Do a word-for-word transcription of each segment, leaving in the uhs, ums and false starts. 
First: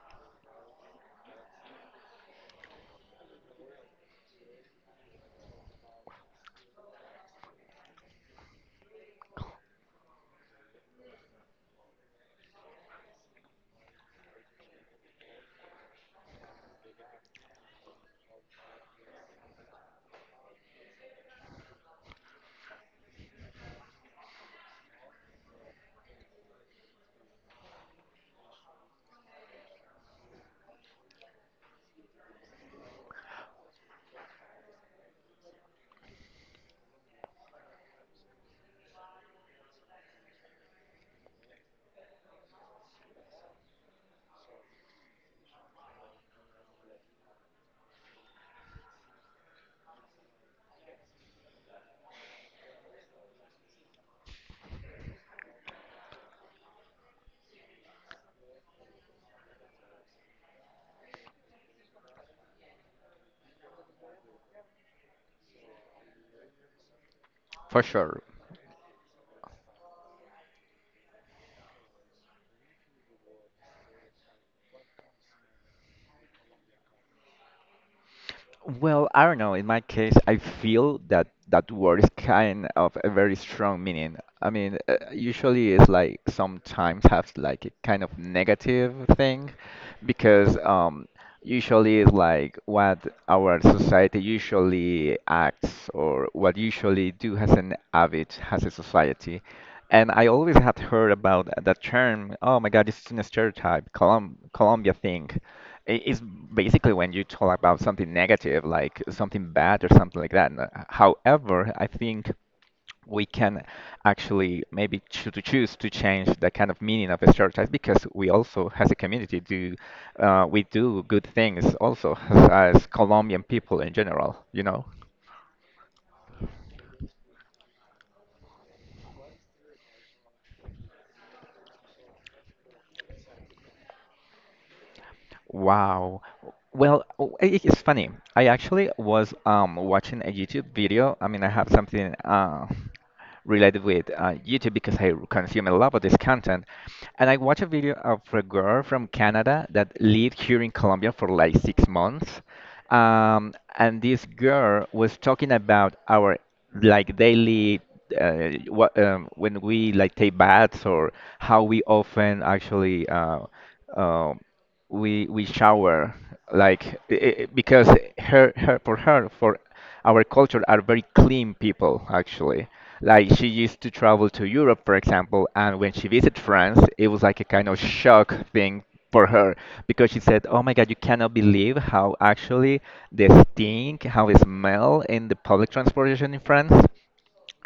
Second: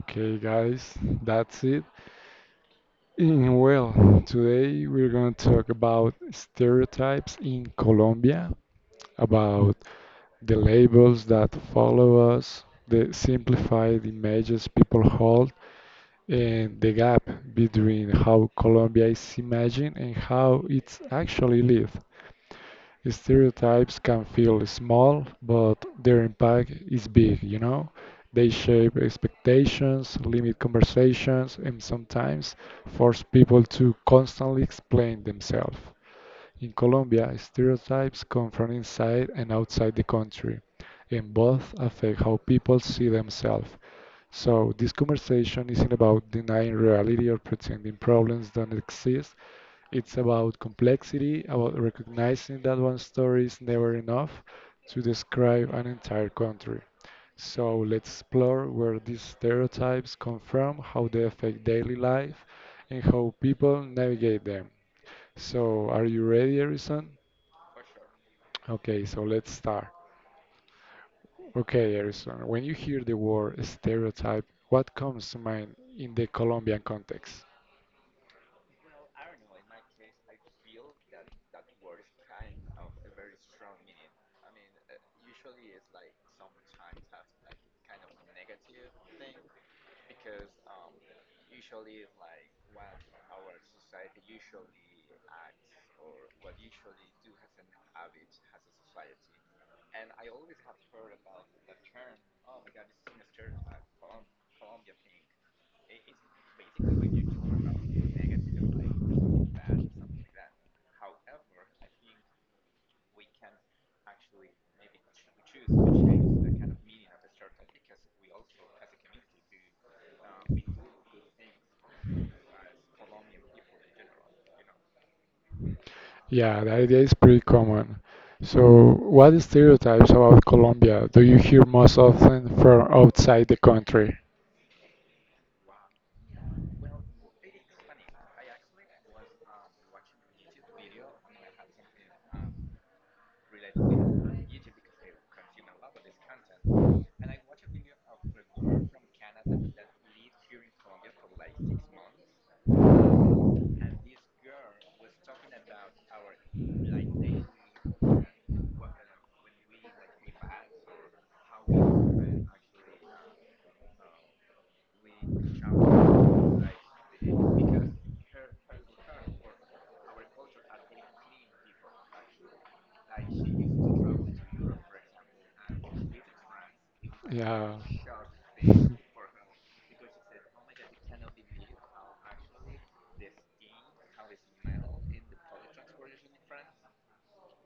Okay, guys, that's it. And well, Today we're going to talk about stereotypes in Colombia, about the labels that follow us, the simplified images people hold, and the gap between how Colombia is imagined and how it's actually lived. Stereotypes can feel small, but their impact is big, you know? They shape expectations, limit conversations, and sometimes force people to constantly explain themselves. In Colombia, stereotypes come from inside and outside the country, and both affect how people see themselves. So this conversation isn't about denying reality or pretending problems don't exist. It's about complexity, about recognizing that one story is never enough to describe an entire country. So let's explore where these stereotypes come from, how they affect daily life, and how people navigate them. So are you ready, Harrison? for sure. Okay, so let's start. Okay, Erison, when you hear the word stereotype, what comes to mind in the Colombian context? Well, I don't know. In my case, I feel that that word is kind of a very strong meaning. I mean, uh, usually it's like sometimes has like a kind of negative thing because um, usually it's like what our society usually acts or what usually do as an habit as a society. And I always had heard about that term. Oh my God, this is a stereotype, Colum Colombia thing i- is basically when you talk about something negative, like something bad or something like that. N- However, I think we can actually maybe choo- to choose to change the kind of meaning of a stereotype because we also, as a community, do uh, we do good things also as, as Colombian people in general, you know? Yeah, the idea is pretty common. So, what stereotypes about Colombia do you hear most often from outside the country? Wow. Well, w- i- it's funny. I actually was um, watching a YouTube video. I mean, I have something uh, related with uh, YouTube because I consume a lot of this content. And I watched a video of a girl from Canada that lived here in Colombia for like six months. Um, and this girl was talking about our like daily uh, what um, when we like take baths or how we often actually uh, um we we shower like i i because her her for her for our culture are very clean people actually. Like she used to travel to Europe, for example, and when she visited France, it was like a kind Yeah. of shock thing for her because she said, "Oh my God, you cannot believe how actually the stink, how it smell in the public transportation in France."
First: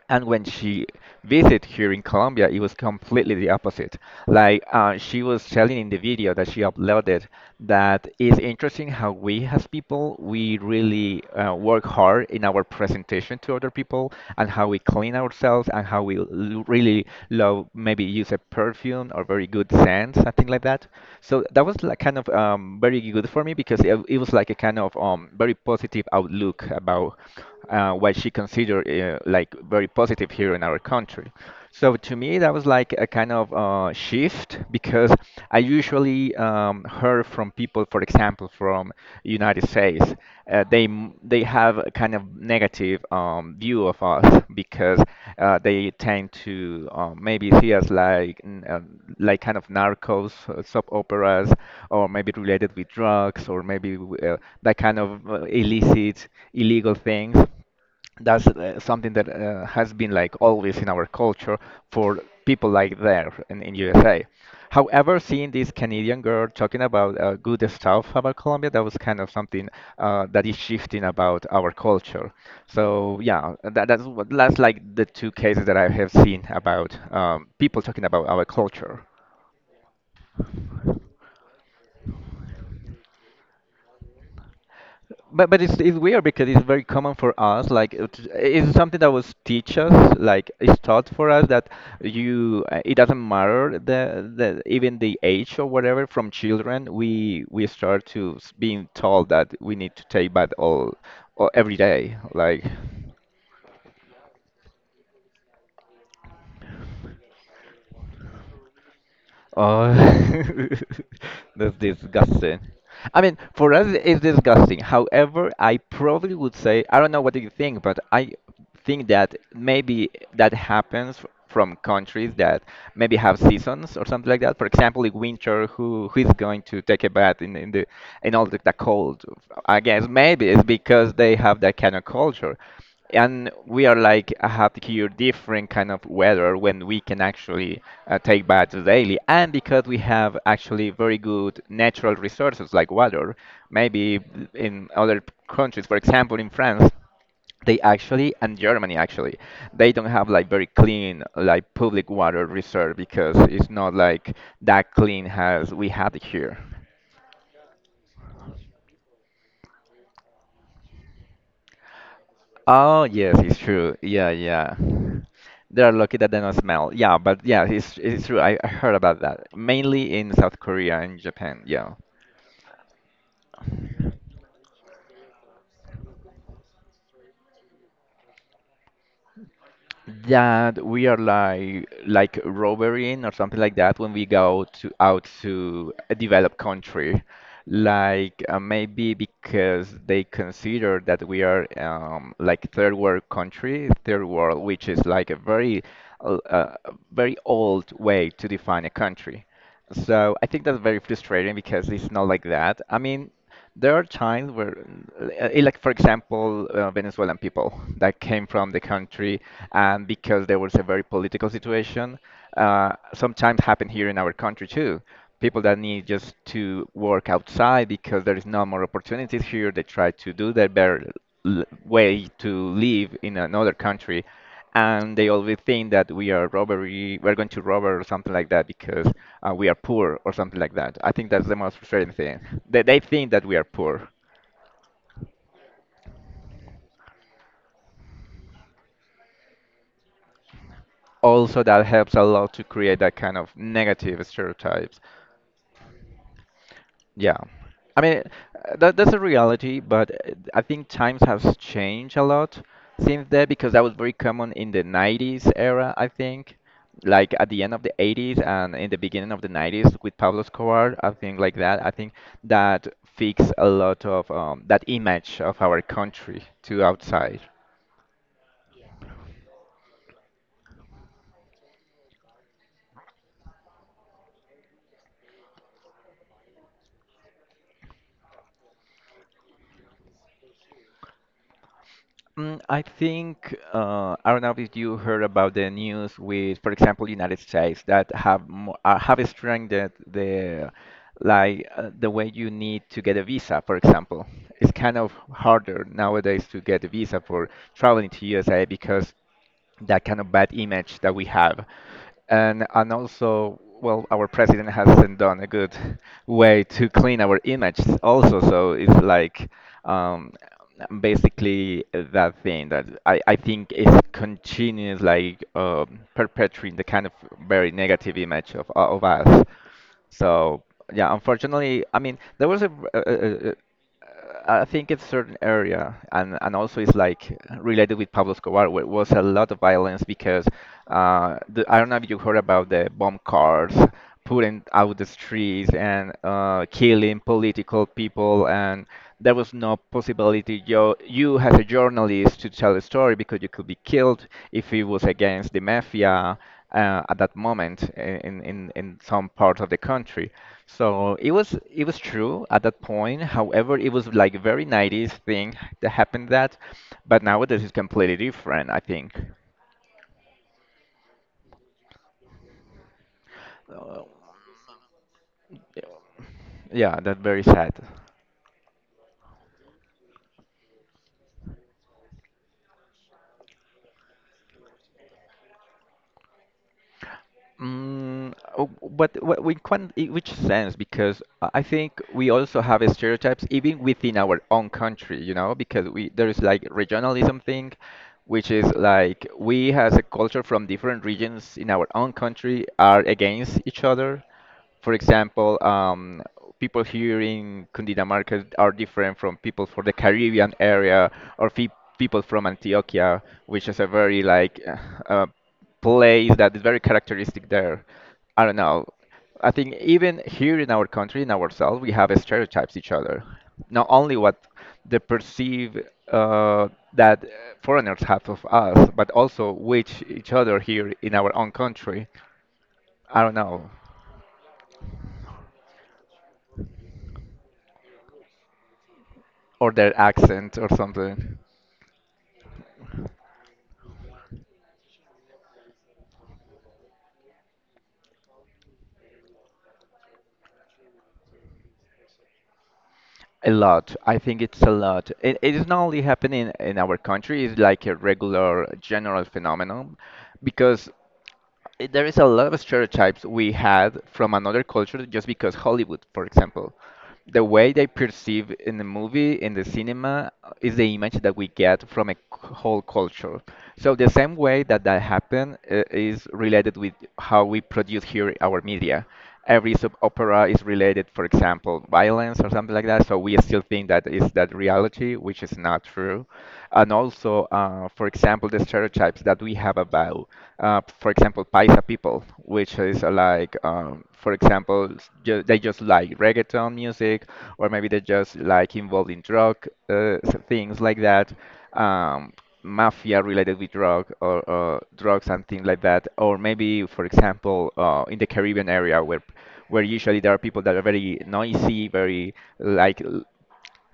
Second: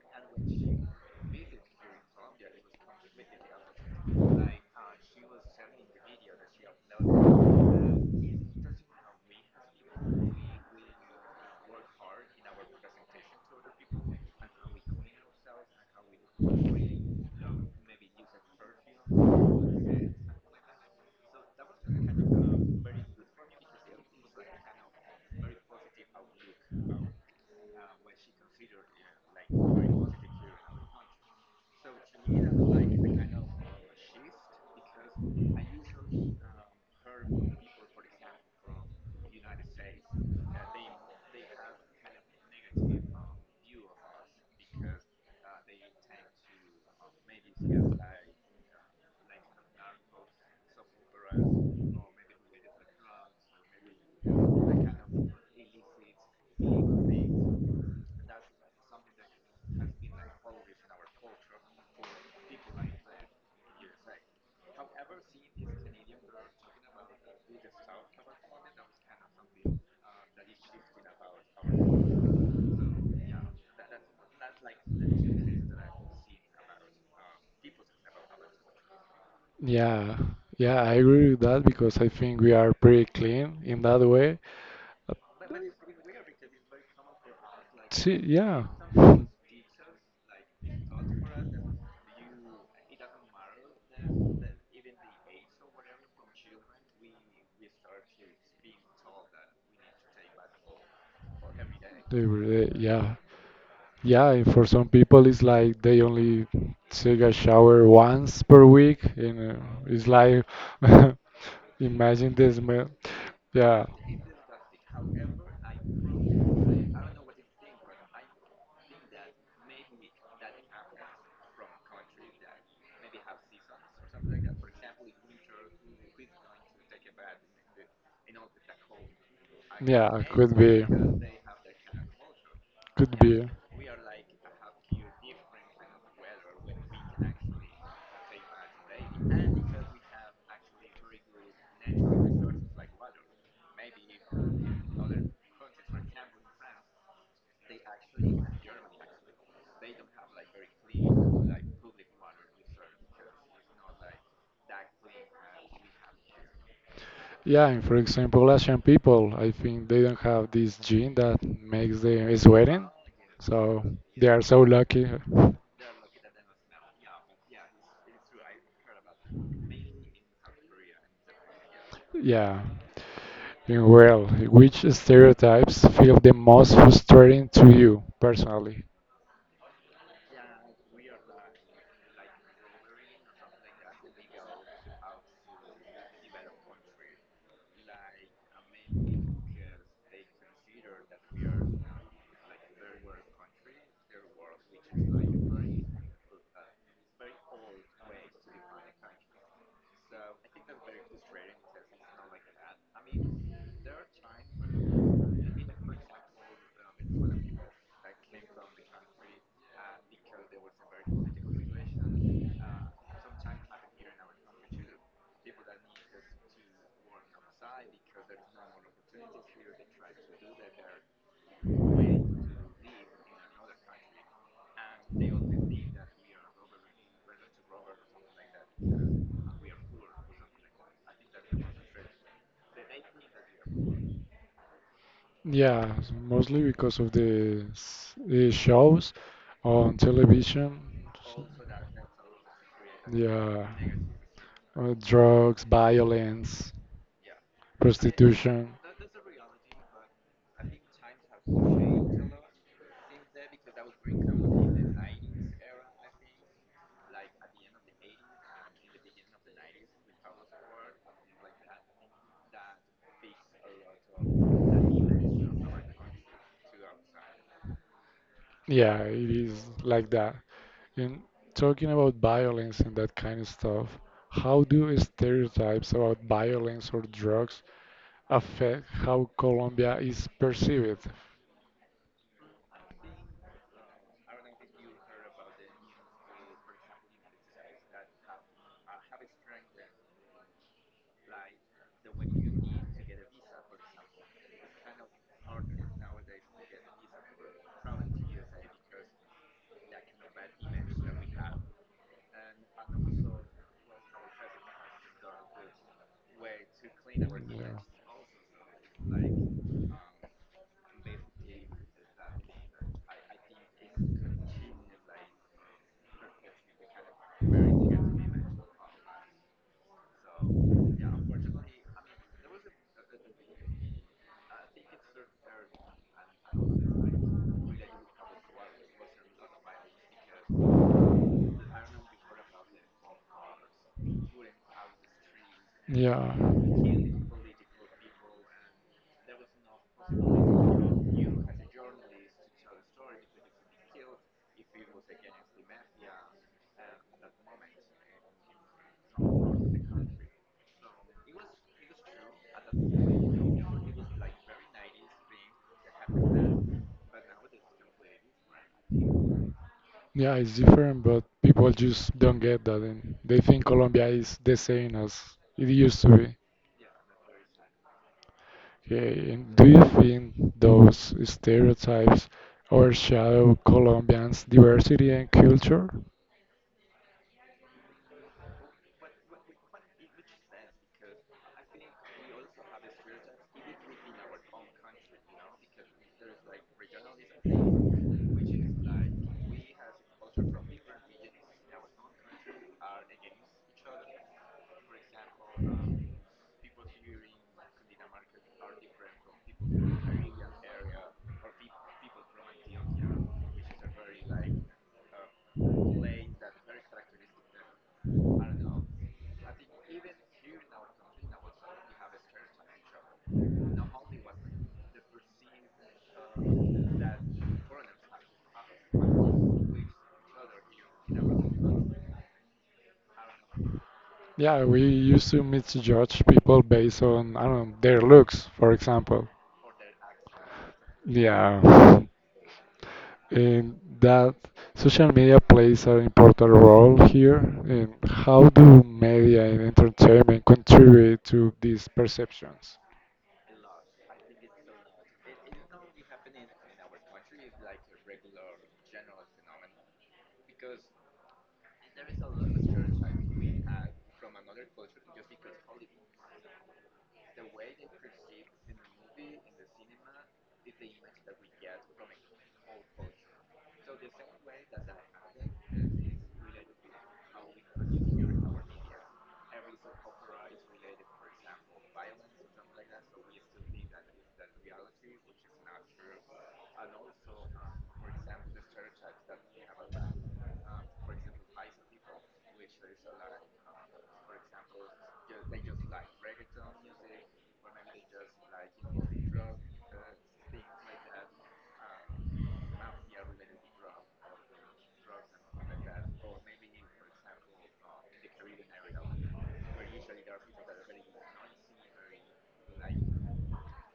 And when she visited here in Colombia, it was completely the opposite. Like uh, she was telling in the video that she uploaded that it's interesting how we as people we really uh, work hard in our presentation to other people and how we clean ourselves and how we l- really love maybe use a perfume or very good scent something like that. So that was like kind of um, very good for me because it, it was like a kind of um, very positive outlook about uh, what she considered uh, like very positive here in our country. So to me, that was like a kind of uh, shift because I usually um, heard from people, for example, from United States, uh, they m- they have a kind of negative um, view of us because uh, they tend to um, maybe see us like n- um, like kind of narcos, uh, soap operas, or maybe related with drugs, or maybe w- uh, that kind of uh, illicit, illegal things that's uh, something that uh, has been like always in our culture for people like there in, in U S A. However, seeing this Canadian girl talking about uh, good stuff about Colombia, that was kind of something uh, that is shifting about our culture. So yeah, that, that's what, that's like the two cases that I have seen about um, people talking about our culture. Yeah, yeah, I agree with that because I think we are pretty clean in that way. But but it's it's weird because it's very common for us. Like See, it- yeah. it's something that was teach us, like it's taught for us that you uh, it doesn't matter the the even the age or whatever. From children, we we start to s- being told that we need to take bath all, all every day. They were, uh, Like yeah, yeah. and For some people, it's like they only take a shower once per week, and uh, it's like oh, that's imagine the disgusting. smell. I mean, for Yeah. us, it's disgusting. However, I probably would say, I don't know what do you think, but I think that maybe that happens f- from countries that maybe have seasons or something like that. For example, in winter, who who is going to take a bath in, in the in all the, the cold? I Yeah, guess maybe could it's be. because they have that kind of culture Could be. and we are like uh, have here different kind of weather when we can actually uh, take baths daily and because we have actually very good natural resources like water maybe in other countries, for example in France, they actually, and Germany actually, they don't have like very clean like public water reserve because it's not like that clean as we have it here. Yeah, and for example, Asian people, I think they don't have this gene that makes them sweating. Oh yes, it's So true. they Yeah, are so yeah. lucky. They are lucky that they don't smell. Yeah, but yeah, it's it's true. I I heard about that. Mainly in South Korea and Japan. Yeah. Yeah. And well, which stereotypes feel the most frustrating to you personally? That we are like like robbering or something like that when we go to out to a developed country like uh, maybe because they consider that we are um, like third world country third world which is like a very uh, uh, very old way to define a country. So I think that's very frustrating because it's not like that. I mean, there are times where, uh, like for example, uh, Venezuelan people that came from the country and because there was a very political situation, uh, sometimes happen here in our country too. People that need just to work outside because there is no more opportunities here, they try to do their better l- way to live in another country, and they always think that we are robbery, we're going to rob or something like that because uh, we are poor or something like that. I think that's the most frustrating thing. They, they think that we are poor Yeah, mostly because of the s- the shows on television. also that helps a lot to create that kind of Yeah. negative Uh, stereotypes. drugs, violence. Yeah. I mean, Prostitution. uh, that that's a reality, but uh, I think times has changed a lot since then because that was very common in the nineties era, I think. Like at the end of the eighties and in the beginning of the nineties with Pablo Escobar, I think like that. I think that fixed a lot of um, that image of our country to outside. Yeah, it is like that. And talking about violence and that kind of stuff, how do stereotypes about violence or drugs affect how Colombia is perceived? Mm, I think uh, I don't know if you heard about the news with, for example, United States that have mo- uh, have strengthened the like uh, the way you need to get a visa. For example, it's kind of harder nowadays to get a visa for traveling to U S A because that kind of bad image that we have, and and also well our president hasn't done a good way to clean our image also, so it's like um basically that thing that i i think is continuous like um perpetuating the kind of very negative image of uh, of us. So yeah, unfortunately, I mean there was a, a, I think it's certain area, and and also it's like related with Pablo Escobar, where it was a lot of violence because uh, the, I don't know if you heard about the bomb cars putting out the streets and Yeah. uh, killing political people, and there was no possibility you you as a journalist to tell a story because you could be killed if it was against the mafia uh, at that moment in in in some parts of the country. So it was it was true at that point. However, it was like a very nineties thing that happened that, but nowadays it's completely different, I think. Yeah. Yeah, it's different, but people just don't get that, and they think Uh, Colombia is the same as it used to be. yeah, that's very sad. Okay, and do you think those stereotypes overshadow Colombians' diversity and culture? Mm, oh, but wh- we can, in which sense? Because I I think we also have stereotypes even within our own country, you know, because we there is like regionalism thing, which is like we as a culture from different regions in our own country are against each other. For example, um, people here in Cundinamarca are different from people from the Caribbean area or fe- people from Antioquia, which is a very like uh, uh, place that is very characteristic there. I don't know. I think even here in our country, in ourselves, we have stereotypes each other. Not only what the perceive uh, that uh, foreigners have of us, but also which each other here in our own country. I don't know. Yeah, we used to misjudge people based on, I don't know, their looks, for example. Or their accent or something. Yeah. And that social media plays an important role here. And how do media and entertainment contribute to these perceptions? A lot. I think it's a lot. It, it is not only happening in our country, it's like a regular general phenomenon because i- there is a lot of stereotypes we had from another culture just because Hollywood, for example. The way they perceive in the movie, in the cinema, uh, is the image that we get from a c- whole culture. So the same way that that happened uh, is related with how we produce here our media. Every sub opera is related, for example, violence or something like that. So we still think that is that reality, which is not true. And also, uh, for example, the stereotypes that we have about, uh, for example, Paisa people, which is uh, like, um, for example, ju they just like reggaeton music, or maybe they just like involved in drug uh, s- things like that, um, mafia related with drug or uh, drugs and things like that. Or maybe, for example, uh, in the Caribbean area where where usually there are people that are very noisy, very like l-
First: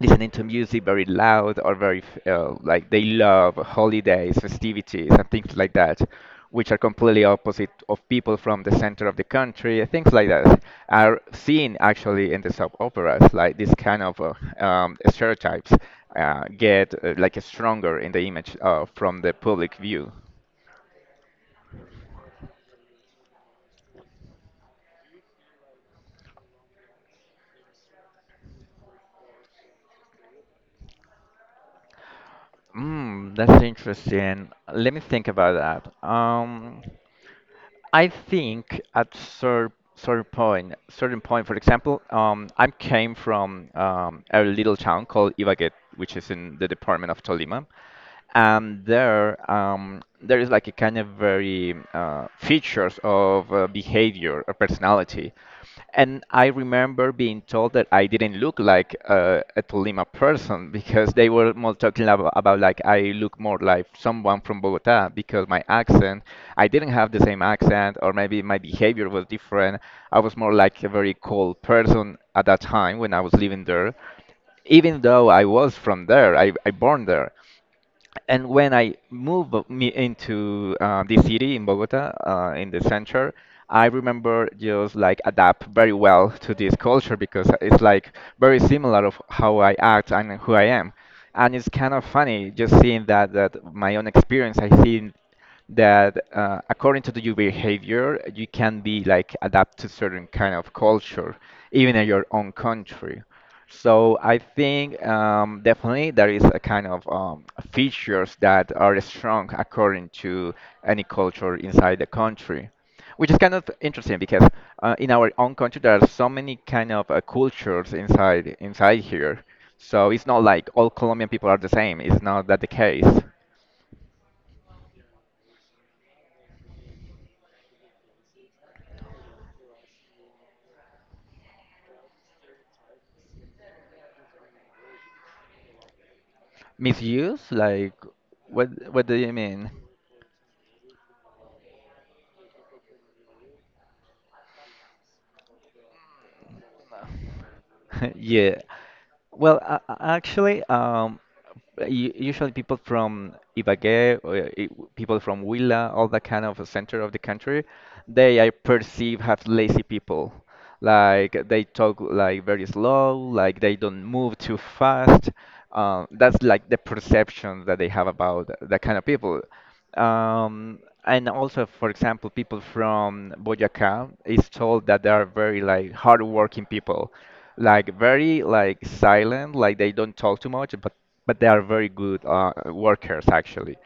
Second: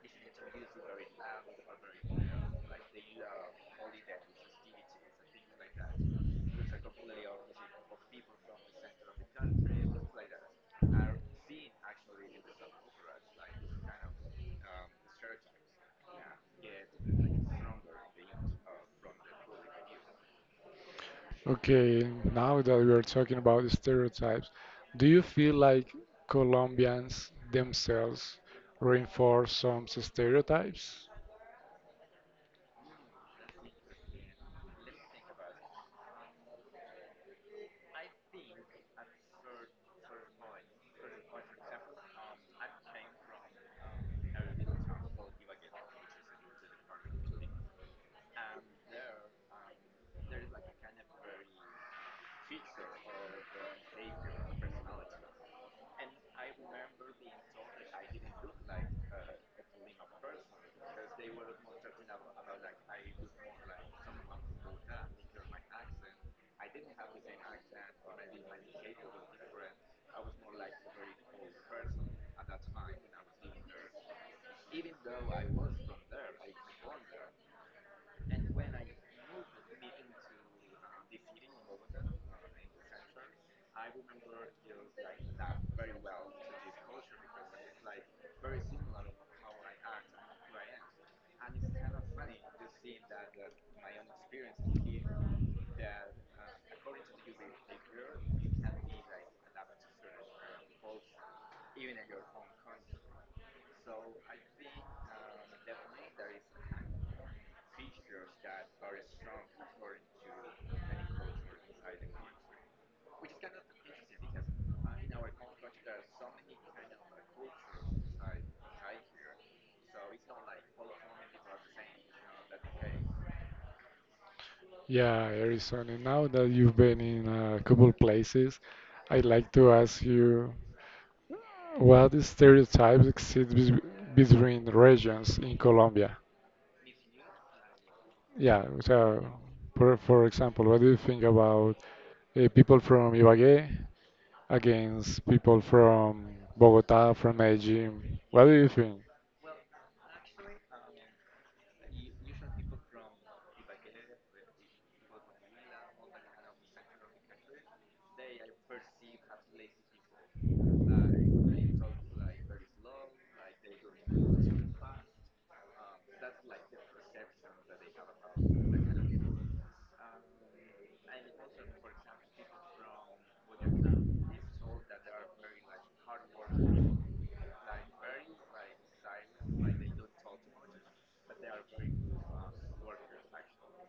listening to music very loud, or very f- uh, like they love holidays, festivities, and things like that, which are completely opposite of people from the center of the country. Things like that are seen actually in the soap operas. Like this kind of uh, um, stereotypes uh, get uh, like stronger in the image uh, from the public view. Okay, now that we are talking about stereotypes, do you feel like Colombians themselves reinforce some stereotypes? Mm, that's interesting. Let me think about that. Um, I think at cer certain point, certain point, for example, um, I came from um, a little town called Ibagué, which is in the department of Tolima. And there, um, there is like a kind of very uh, features of uh, behavior or personality. And I remember being told that I didn't look like uh, a Tolima person, because they were more talking about, about like I look more like someone from Bogota, because my accent, I didn't have the same accent, or maybe my behavior was different. I was more like a very cold person at that time when I was living there, even though I was from there. I, I born there. And when I moved me into uh, the city in Bogota, uh, in the center, I remember just like adapt very well to this culture, because it's like very similar of how I act and who I am. And it's kind of funny just seeing that that my own experience, I see that uh, according to your behavior, you can be like adapt to certain kind of culture, even in your own country. So I think um, definitely there is a kind of um, features that are strong according to any culture inside the country, which is kind of interesting because uh, in our own country there are so many kind of uh, cultures inside inside here. So it's not like all Colombian people are the same. It's not that the case. Yeah, Arizona, now that you've been in a couple places, I'd like to ask you, what stereotypes exist bes- between regions in Colombia? Misuse? Like, Yeah, what what do so you mean? for, for example, what do you think about uh, people from Ibagué against people from Bogota, from Medellin? What do Yeah. you think? Well, uh, actually, um, Uh, u- usually people from Ibagué, or, uh, i- people from Huila, all that kind of center of the country, they I perceive have lazy people. Like they talk like very slow, like they don't move too fast. Um, that's like the perception that they have about that kind of people. Um, and also, for example, people from Boyacá is told that they are very like hardworking people, like very like silent, like they don't talk too much, but but they are very good uh, workers actually.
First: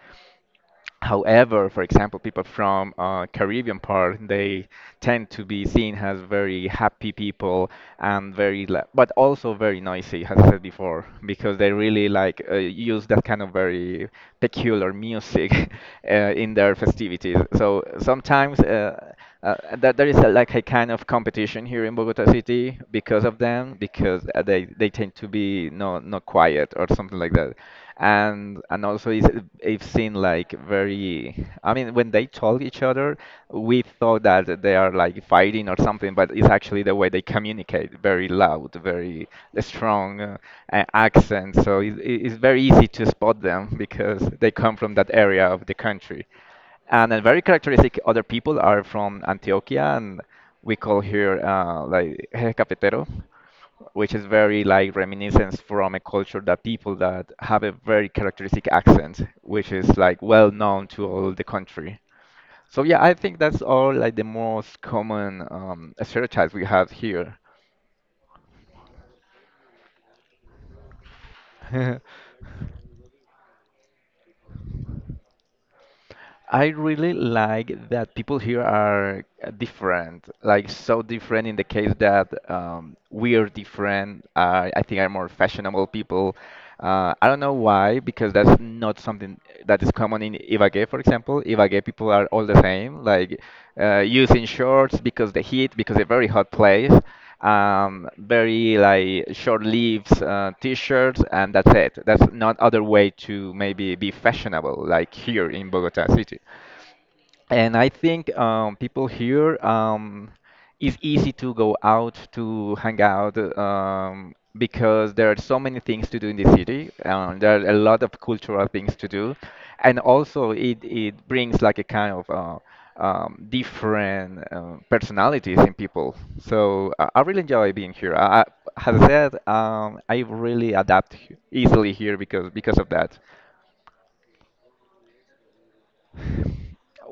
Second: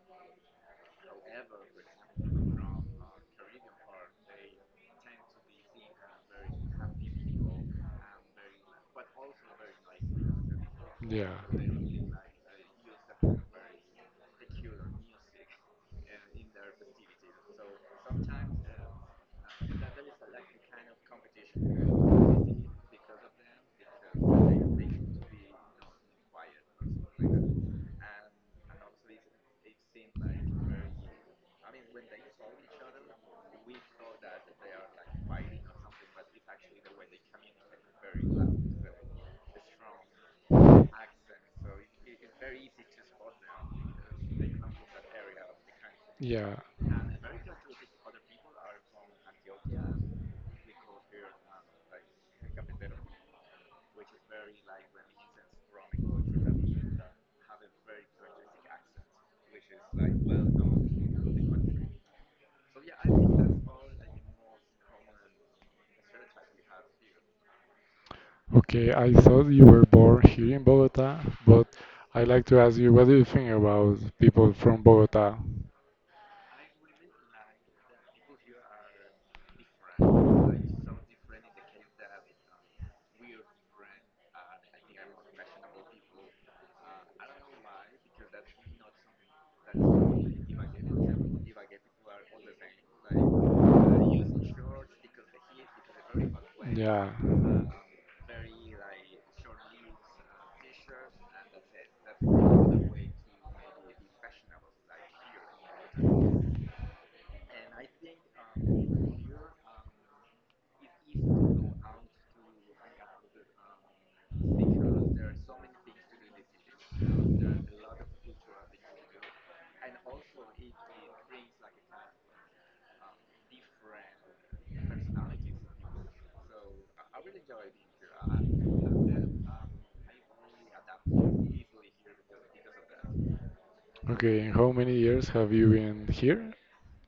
However, for example, people from uh, Caribbean part, they tend to be seen as very happy people and very, la- but also very noisy, as I said before, Yeah. because they really like uh, use that kind of very peculiar music uh, in their festivities. So sometimes uh, uh, that there is a, like a kind of competition here in Bogota City because of them, because uh, they they tend to be no not quiet or something like that. And and also it's, it seen like very, I mean, when they talk each other, we thought that they are like fighting or something, but it's actually the way they communicate, very loud, very strong uh, a- accent. So it, it- it's very easy to spot them because they come from that area of the country. Yeah. And then very characteristic, other people are from Antioquia, and we call here uh, like Eje Cafetero, which is very like reminiscence from a culture, that people that have a very characteristic accent, which is like well known to all the country. So yeah, I think that's all like the most common um, stereotypes we have here. Okay, I thought you were born here in Bogota, but I'd like to ask you, what do you think about people from Bogota? I really like that people here are uh, different, like so different, in the case that um, we are different. Uh, I think are more fashionable people. Uh, I don't know why, because that's not something that is common in Ibagué, for example. Ibagué people are all the same, like uh, using shorts because the heat, because it's a very hot place, Yeah. um, very like short sleeves uh, t-shirts, and that's it. That's not other way to maybe be fashionable like here in Bogota city. And I think um, people here, um, it's easy to go out to hang out, um, because there are so many things to do in the city. Um, there are a lot of cultural things to do, and also it it brings like a kind of uh, um, different uh, personalities in people. So I, I really enjoy being here. I, I- as I said, um, I really adapt he- easily here because because of that. Okay, and how many years have you been here?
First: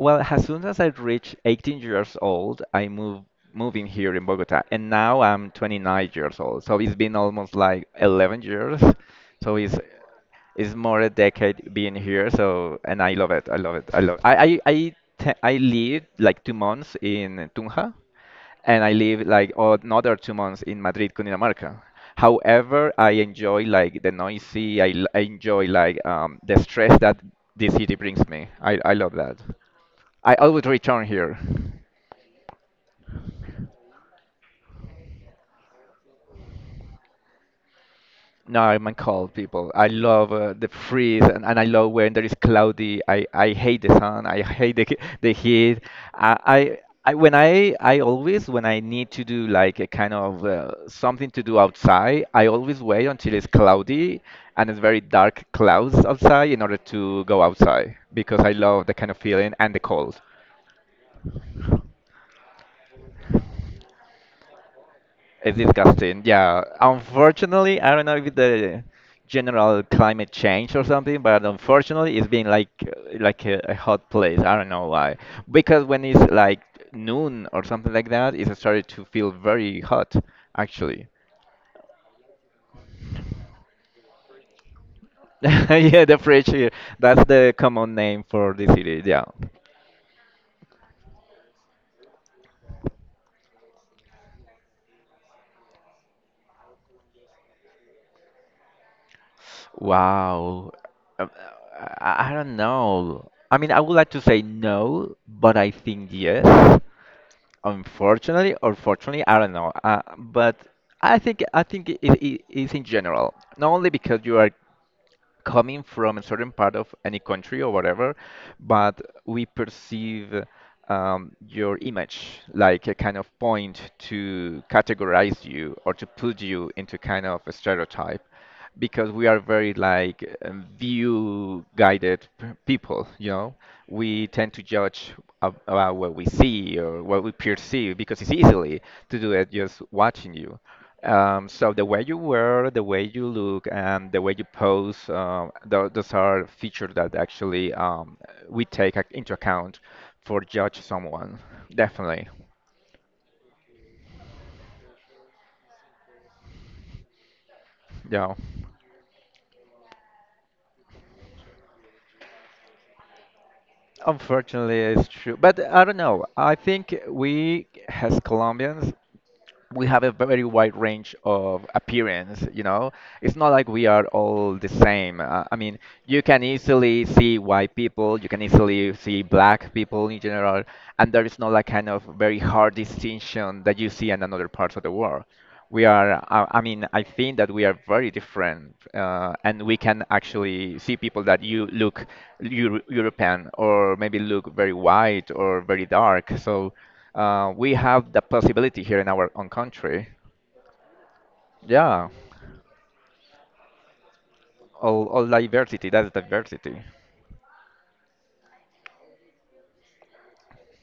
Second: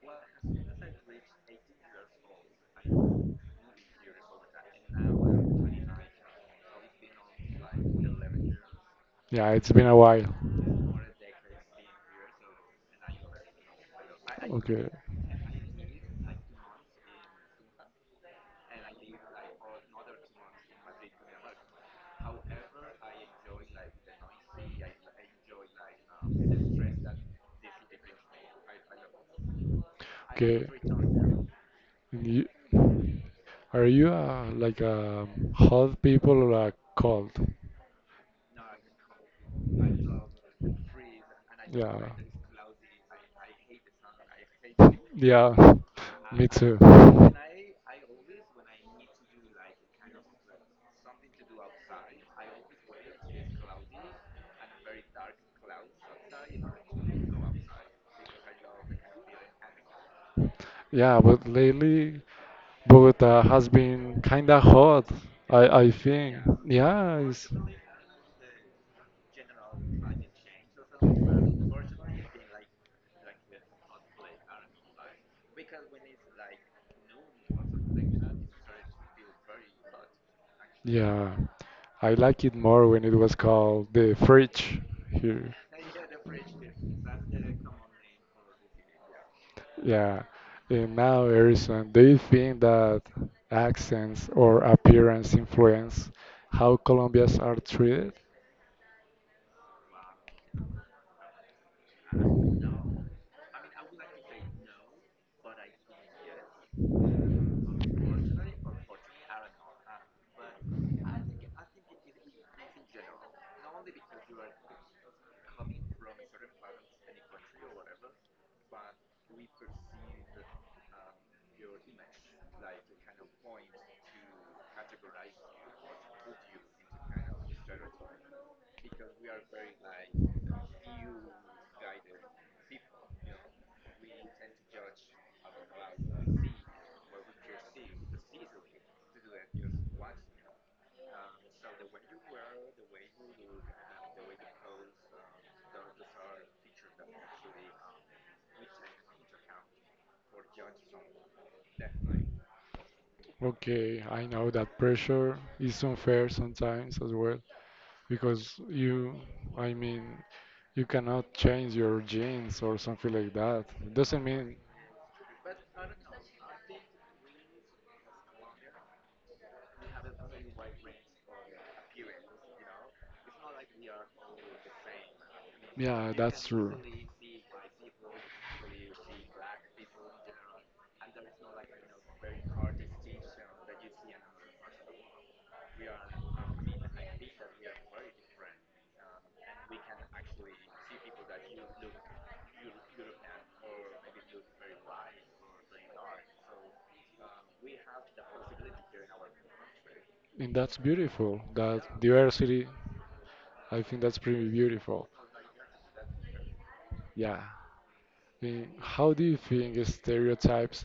Well, as soon as I reached eighteen years old, I moved moving here in Bogota, and now I'm twenty-nine years old. So it's been almost like eleven years. Yeah, So it's it's been a while. it's more a decade being here. So and I love it. I love it. I love. I I I, Okay. te- I lived like two months in Tunja, and I live like another two months in Madrid, Cundinamarca. However, I enjoy like the noisy. I, l- I enjoy like um, the stress that the city brings me. I, I love that. I always Okay. return here. And you, are you uh, like a hot people or a cold? No, I'm a cold people. I love uh, the freeze, and, and I love Yeah. when there is cloudy. I, I hate the sun. I hate the, the Yeah, heat. I, me too. I, I when I I always when I need to do like a kind of uh, something to do outside, I always wait until it's cloudy and it's very dark clouds outside in order to go outside, because I love the kind of feeling and the cold. Yeah, but lately Bogota has been kinda hot. It's I I disgusting. think. Yeah. Yeah, it's, Unfortunately, I don't know if the general climate change or something, but unfortunately, it's been like like a, a hot place. I don't know why. Because when it's like noon or something like that, it started to feel very hot, actually. yeah. I like it more when it was called the fridge here. Yeah, the fridge here. That's the common name for the city. Yeah. Yeah. And now, Harrison, do you think that accents or appearance influence how Colombians are treated? Wow. Um, I, I don't know. I mean, I would like to say no, but I think yes. Unfortunately or fortunately, I don't know. Uh, but I think I think it, it is in general, not only because you are coming from a certain part of any country or whatever, but we perceive um, your image like a kind of point to categorize you, or to put you into kind of a stereotype, because we are very like um, view guided people, you know, we tend to judge ab- about what we see or what we perceive, because it's easily to do it just watching you. Um, so the way you wear, the way you look, and the way you pose, um, tho- those are features that actually um, we take ac- into account for judge someone. Definitely, Okay, I know that pressure is unfair sometimes as well yeah. because you, I mean, you cannot change your genes or something like that. It doesn't mean, Unfortunately, it's true. But I don't know. I think we, as Colombians, we have a very wide range of appearance, you know. It's not like we are all the same, uh, I mean, yeah, you that's can true. easily see white people, you can easily see black people in general. And there is not like kind of very hard distinction that you see in another parts of the world. We are uh, I mean, I think that we are very different, uh, and we can actually see people that you look Euro- european, or maybe look very white or very dark. So uh, we have the possibility here in our own country. And that's beautiful. That Yeah, diversity, I think that's pretty all, beautiful. all diversity, that's diversity. Yeah. And how do you think stereotypes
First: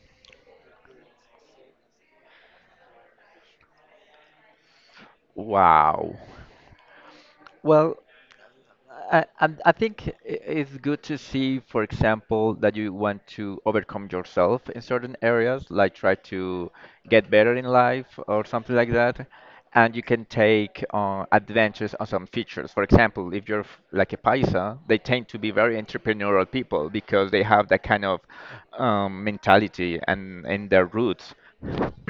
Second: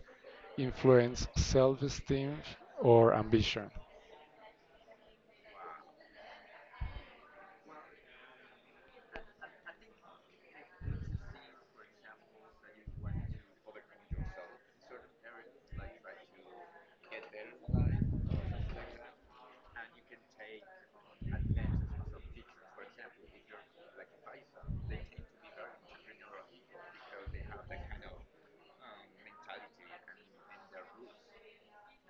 influence self-esteem or ambition? Wow. Well, I, I, I think i- it's good to see, for example, that you want to overcome yourself in certain areas, like try to get better in life or something like that. And you can take uh, adventures on some features. For example, if you're f- like a paisa, they tend to be very entrepreneurial people because they have that kind of um, mentality and in their roots.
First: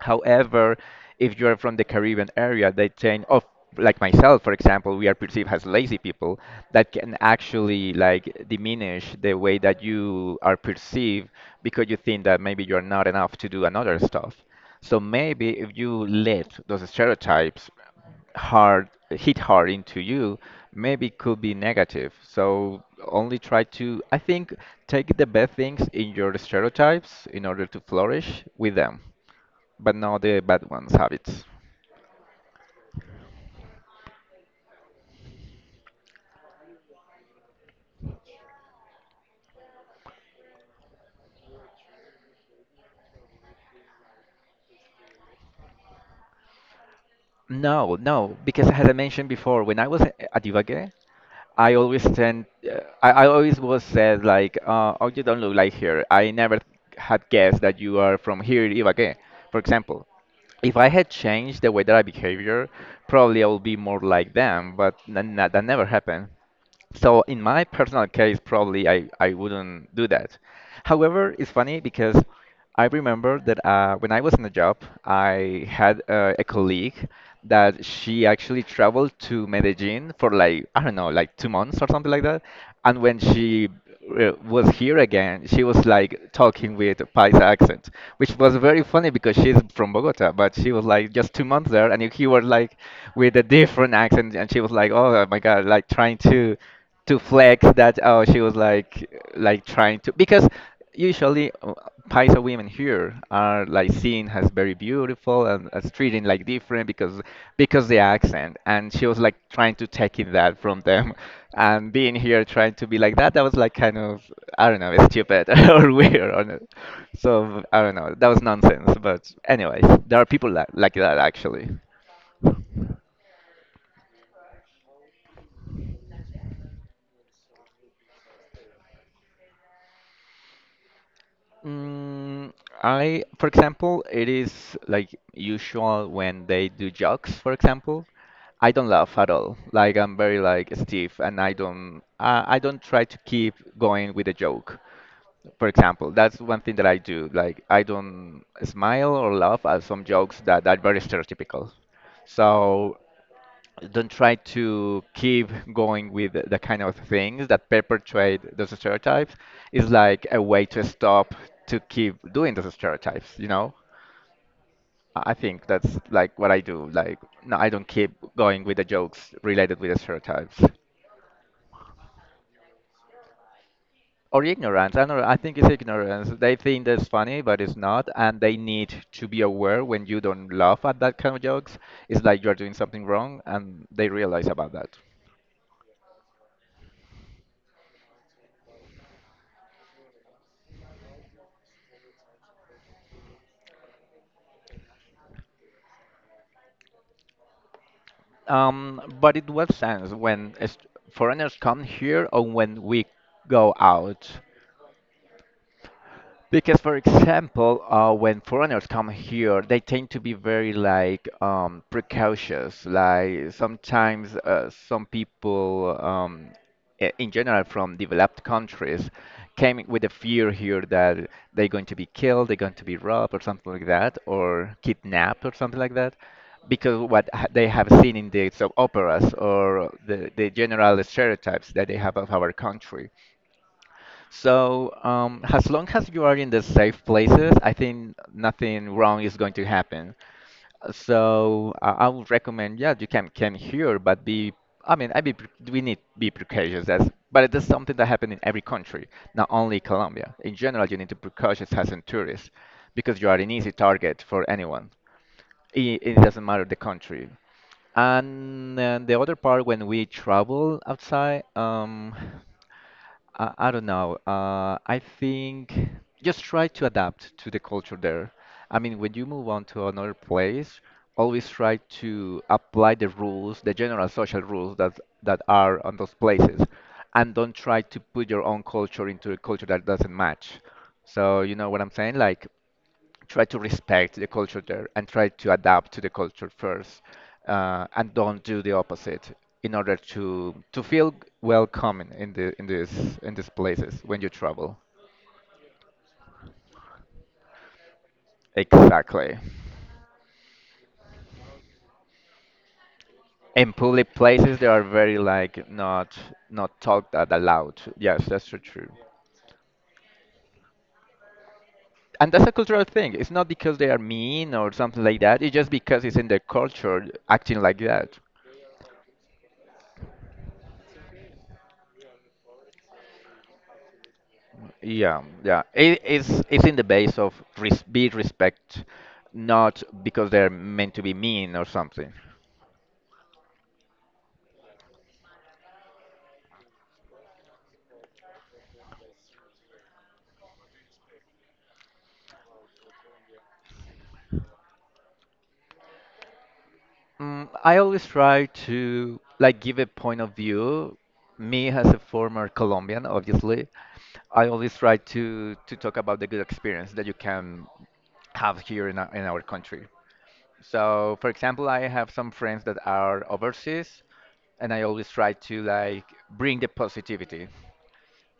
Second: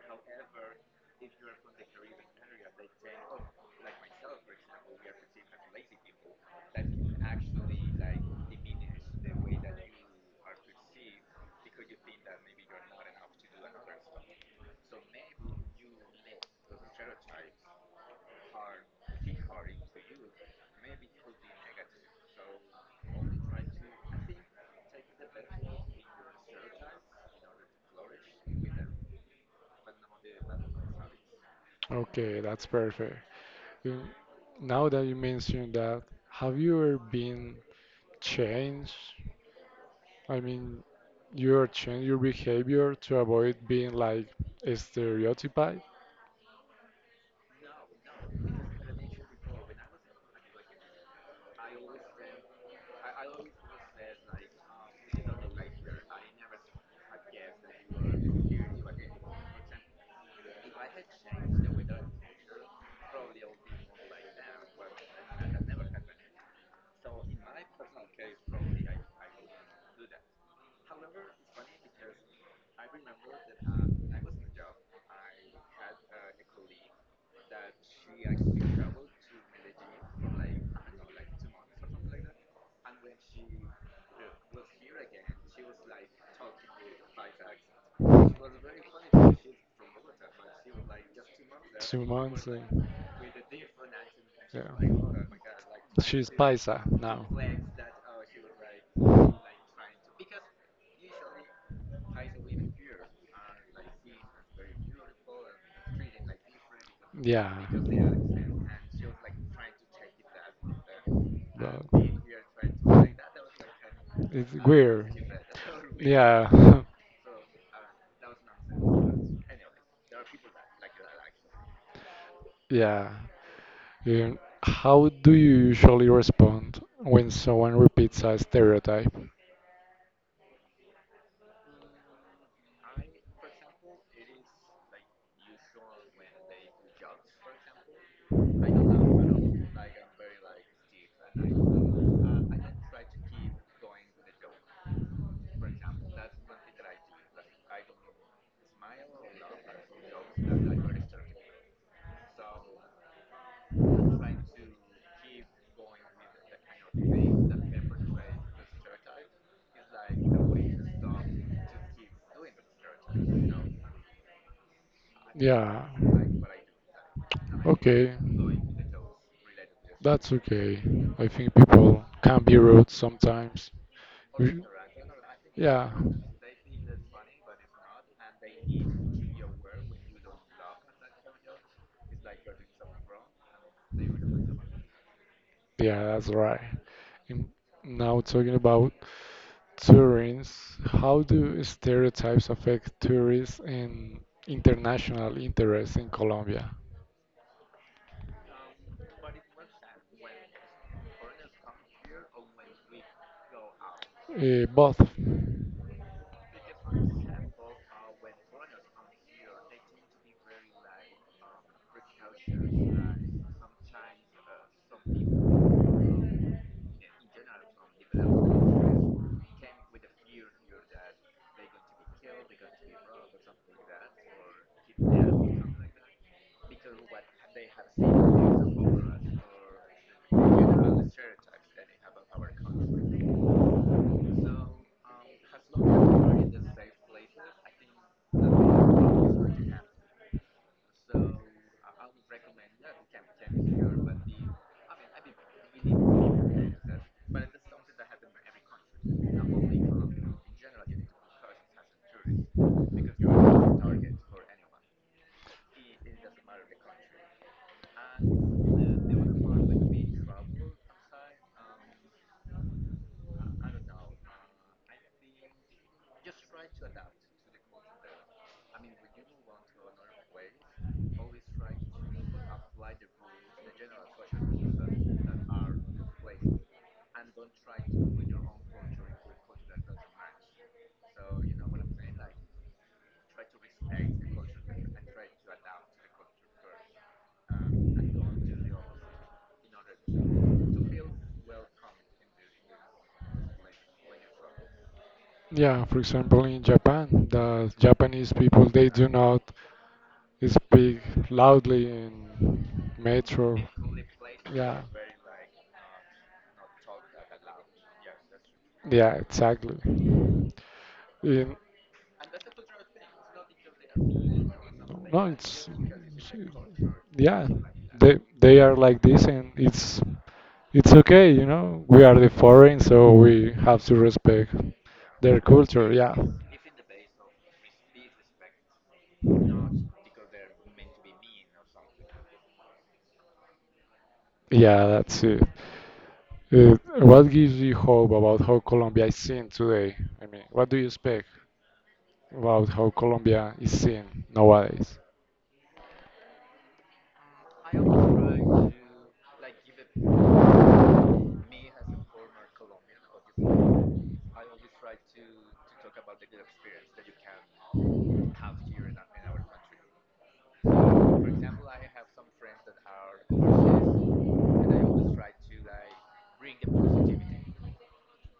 However, if you are from the Caribbean area, they tend, oh, like myself, for example, we are perceived as lazy people. That can actually like diminish the way that you are perceived, because you think that maybe you're not enough to do another stuff. So maybe if you let those stereotypes hard hit hard into you, maybe it could be negative. So only try to, I think, take the bad things in your stereotypes in order to flourish with them, but not the bad ones habits. Okay, that's perfect. You- Now that you mentioned that, have you ever been changed I mean, you change your behavior to avoid being like stereotyped. No, no, because as I mentioned before, when I was a- at Ibagué, I always tend, uh, I, I always was said like, uh, oh, you don't look like here. I never had guessed that you are from here, Ibagué, for example. If I had changed the way that I behavior, probably I would be more like them, but n- n- that never happened. So in my personal case, probably I, I wouldn't do that. However, it's funny because I remember that uh, when I was in a job, I had uh, a colleague that she actually traveled to Medellin for like, I don't know, like two months or something like that. And when she uh, was here again. She was like talking with a Paisa accent, which was very funny because she's from Bogota, but she was like just two months Months, there, and he was Bogota like like, with a different accent, and she was like, oh my God, like trying this to paisa. to flex that. Oh, she was like like trying to because usually uh, paisa women here are like seen as very beautiful and as treating like different because Yeah. because the accent, and she was like trying to take in that from them Wow. and being here trying to be like that, that was like kind of It's I don't know, weird. stupid or weird or not. Yeah, So I don't know, that was nonsense, but anyways there are people like like that actually. yeah. You- how do you usually respond when someone repeats a stereotype? Mm, I, for example, it is like usual when they do jokes, for example. I don't laugh at all. Like I'm very like stiff, and I don't I, I don't try to keep going with a joke. For example, that's one thing that I do. Like I don't smile or laugh at some jokes that are very stereotypical. So don't try to keep going with the the kind of things that perpetuate those stereotypes. It's like a way to stop to keep doing those stereotypes, you know i I think Yeah, that's like what I do, like no, I don't okay. keep going with the jokes related with the That's stereotypes okay. I think people can be rude sometimes. or You- ignorance, I don't know, I think it's Yeah. ignorance. They think that's funny but it's not, and they need to be aware. When you don't laugh at that kind of jokes, it's like you're doing something wrong, and they realize about that. Yeah, that's right. And now talking about tourists, how do stereotypes affect tourists and international interest in Colombia? Um, but it was sense when est- foreigners come here or when we go out. Uh, both. Because, for example, uh, when foreigners come here, they tend to be very like um, precautious. Like sometimes uh, some people, um, i- in general, from developed countries, came with a fear here that they're going to be killed, they're going to be robbed, or something like that, or kidnapped, or something like that, because what ha- they have seen in the soap operas or the, the general stereotypes that they have of our country. So, um, as long as you are in the safe places, I think nothing wrong is going to happen. Uh, So, I I would recommend, yeah, you can come here, but be, I mean, I be, pre- we need be precautious. That's, but it is something that happens in every country, not only Colombia. In general, you need to be precautious as a tourist because you are an easy target for anyone. It, it doesn't matter the country. And, uh the other part, when we travel outside, um. I, I don't know. Uh, I think just try to adapt to the culture there. I mean, when you move on to another place, always try to apply the rules, the general social rules that that are on those places, and don't try to put your own culture into a culture that doesn't match. So you know what I'm saying? Like try to respect the culture there and try to adapt to the culture first, uh, and don't do the opposite in order to to feel welcome in the in this in these places when you travel. Yeah, for example, in Japan, the Japanese people they do Exactly. not speak loudly in metro. In public places they Yeah, are very like not not talked that aloud, yes, that's so true. yeah, exactly. In And that's a cultural thing, it's not because they are mean or something like no, that, it's it's just because it's in their culture yeah. acting like They that. they are like this, and it's it's okay, you know. We are the foreign, so we have to respect Yeah, their yeah. culture. It, Yeah. it's it's in the base of res be respect, not because they're meant to be mean or something. Yeah, that's it. Uh, what gives you hope about how Colombia is seen today? I mean, what do you expect about how Colombia is seen nowadays? Mm, I always try to like give a point of view. Me as a former Colombian, obviously, I always try to to talk about the good experience that you can have here in our, in our country. So, for example, I have some friends that are overseas, and I always try to like bring the positivity.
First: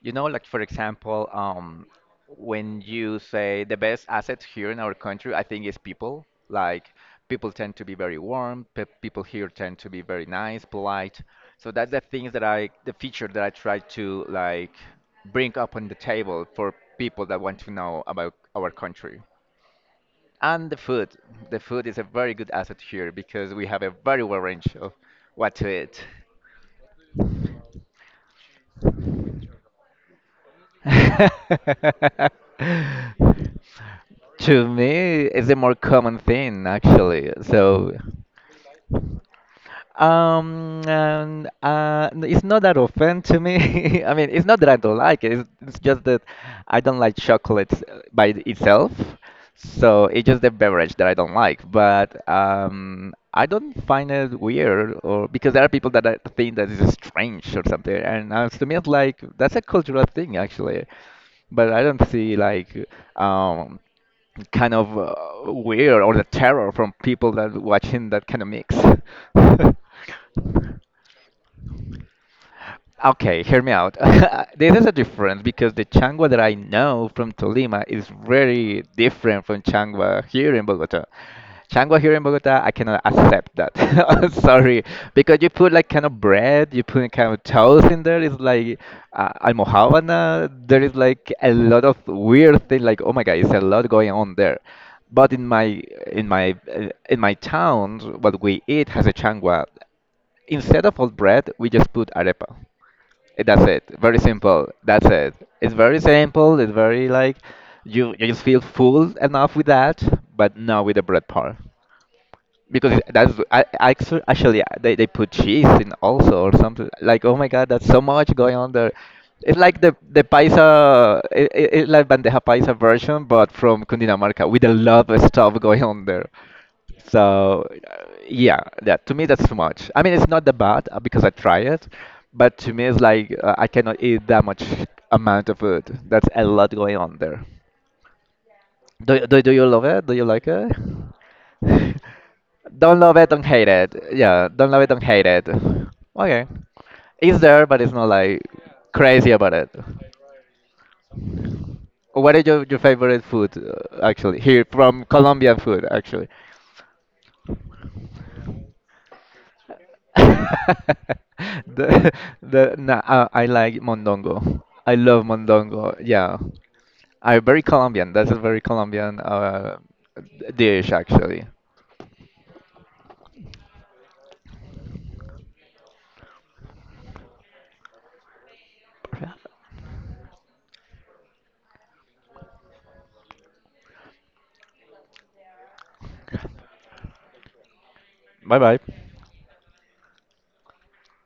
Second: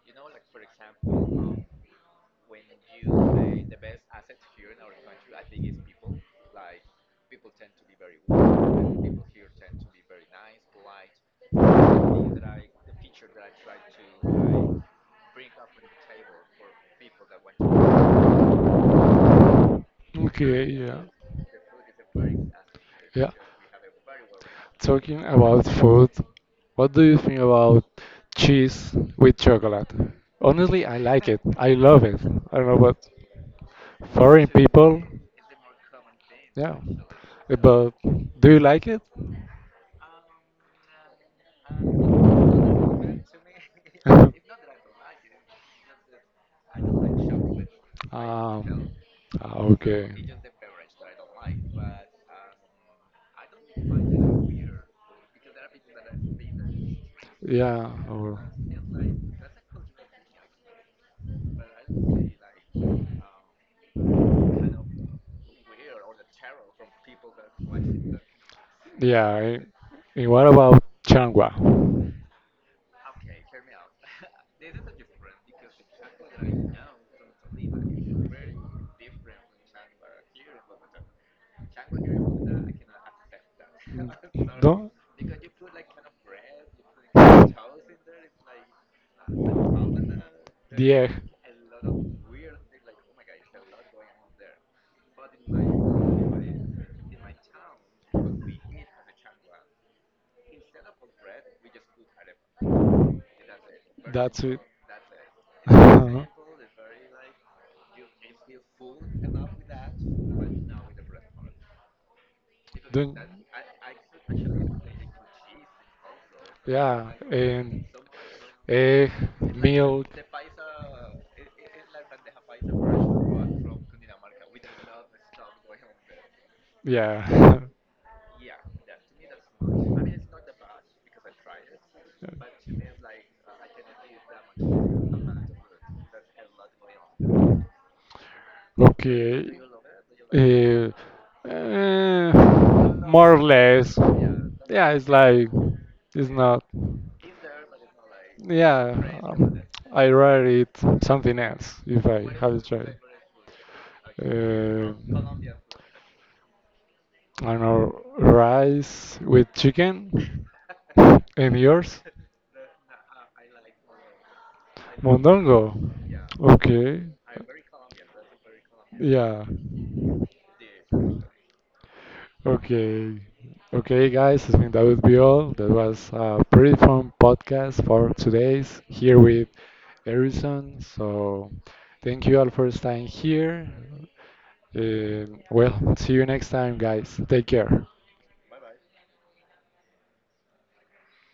You know, like for example, um, when you say the best asset here in our country, I think is people. Like people tend to be very warm. Pe People here tend to be very nice, polite. So that's the things that I, the feature that I try to like bring up on the table for people that want to know about our country. Okay, And the yeah. food. The food is a very good asset here Yeah. because we have a very wide range of Talking what about to eat. food, what do you think about cheese with chocolate? Honestly, I like it. I love it. I don't know what foreign To people, me, it's a more common thing yeah. actually. But So, do you like it? um, and uh, n- it's not that often to me. I mean, um, it's not that I don't like it. It's, it's just that I don't like chocolates uh, by ah, itself. So okay. it's just the beverage that I don't like. But um, I don't find it weird, or because there are people that I think that is strange or Yeah. something. And Or, uh, to yeah. me, it's like that's a cultural thing actually. But I don't see like. um Kind of uh, weird or the terror from people that watching that kind of mix. And and what about Changwa? Okay, hear me out. This is a difference because the changua that I know from Tolima is very different from changua here in Bogota. Changua here in Bogota, I cannot accept that. Mm, Sorry, no, because you put like kind of bread, you put kind of toast in there. It's like uh, almojábana. There the is egg. like a lot of weird thing. Like oh my god, it's a lot going on there. But in my in my uh, in my town, what we eat has a changua. Instead of old bread, we just put arepa. Eh, that's it. Very That's it. simple. That's it. It's very simple. It's very like you you just feel full enough with that, but not with the bread part because Don't. that's I, I actu- actually uh, they, they put cheese in also or something, Yeah, like oh my god, and that's so much going on there. egg, It's like the milk. the paisa it, it, it's like bandeja paisa version but from Cundinamarca with a lot of stuff going on there. Yeah. So uh, yeah, that to me, that's too much. I mean, it's not that bad, uh, because I try it, but to me it's like, uh, I cannot eat that much amount of food. That's a lot going on there. do, do, Okay. Do you love it? Do you like it? Uh, uh, Don't love it, more or don't hate it. less. Yeah, don't love Yeah, it, don't it's hate like it. it's Okay. not. It's there, but it's not like Yeah, crazy about um, it. I rather eat something else if I What is have to your, your try. favorite food, uh, actually? Here Uh, from Colombian food, actually. I don't know, rice with chicken. And yours? The, the, nah, uh, I like mondongo. I love Mondongo. mondongo. Yeah. Okay. I very Colombian. That's a very Colombian Yeah. uh, dish, actually. Okay, okay, guys. I think that would be all. That was a pretty fun podcast for today's here with Harrison. So, thank you all for staying here. Uh, well, see you next time, guys. Take care. Bye bye.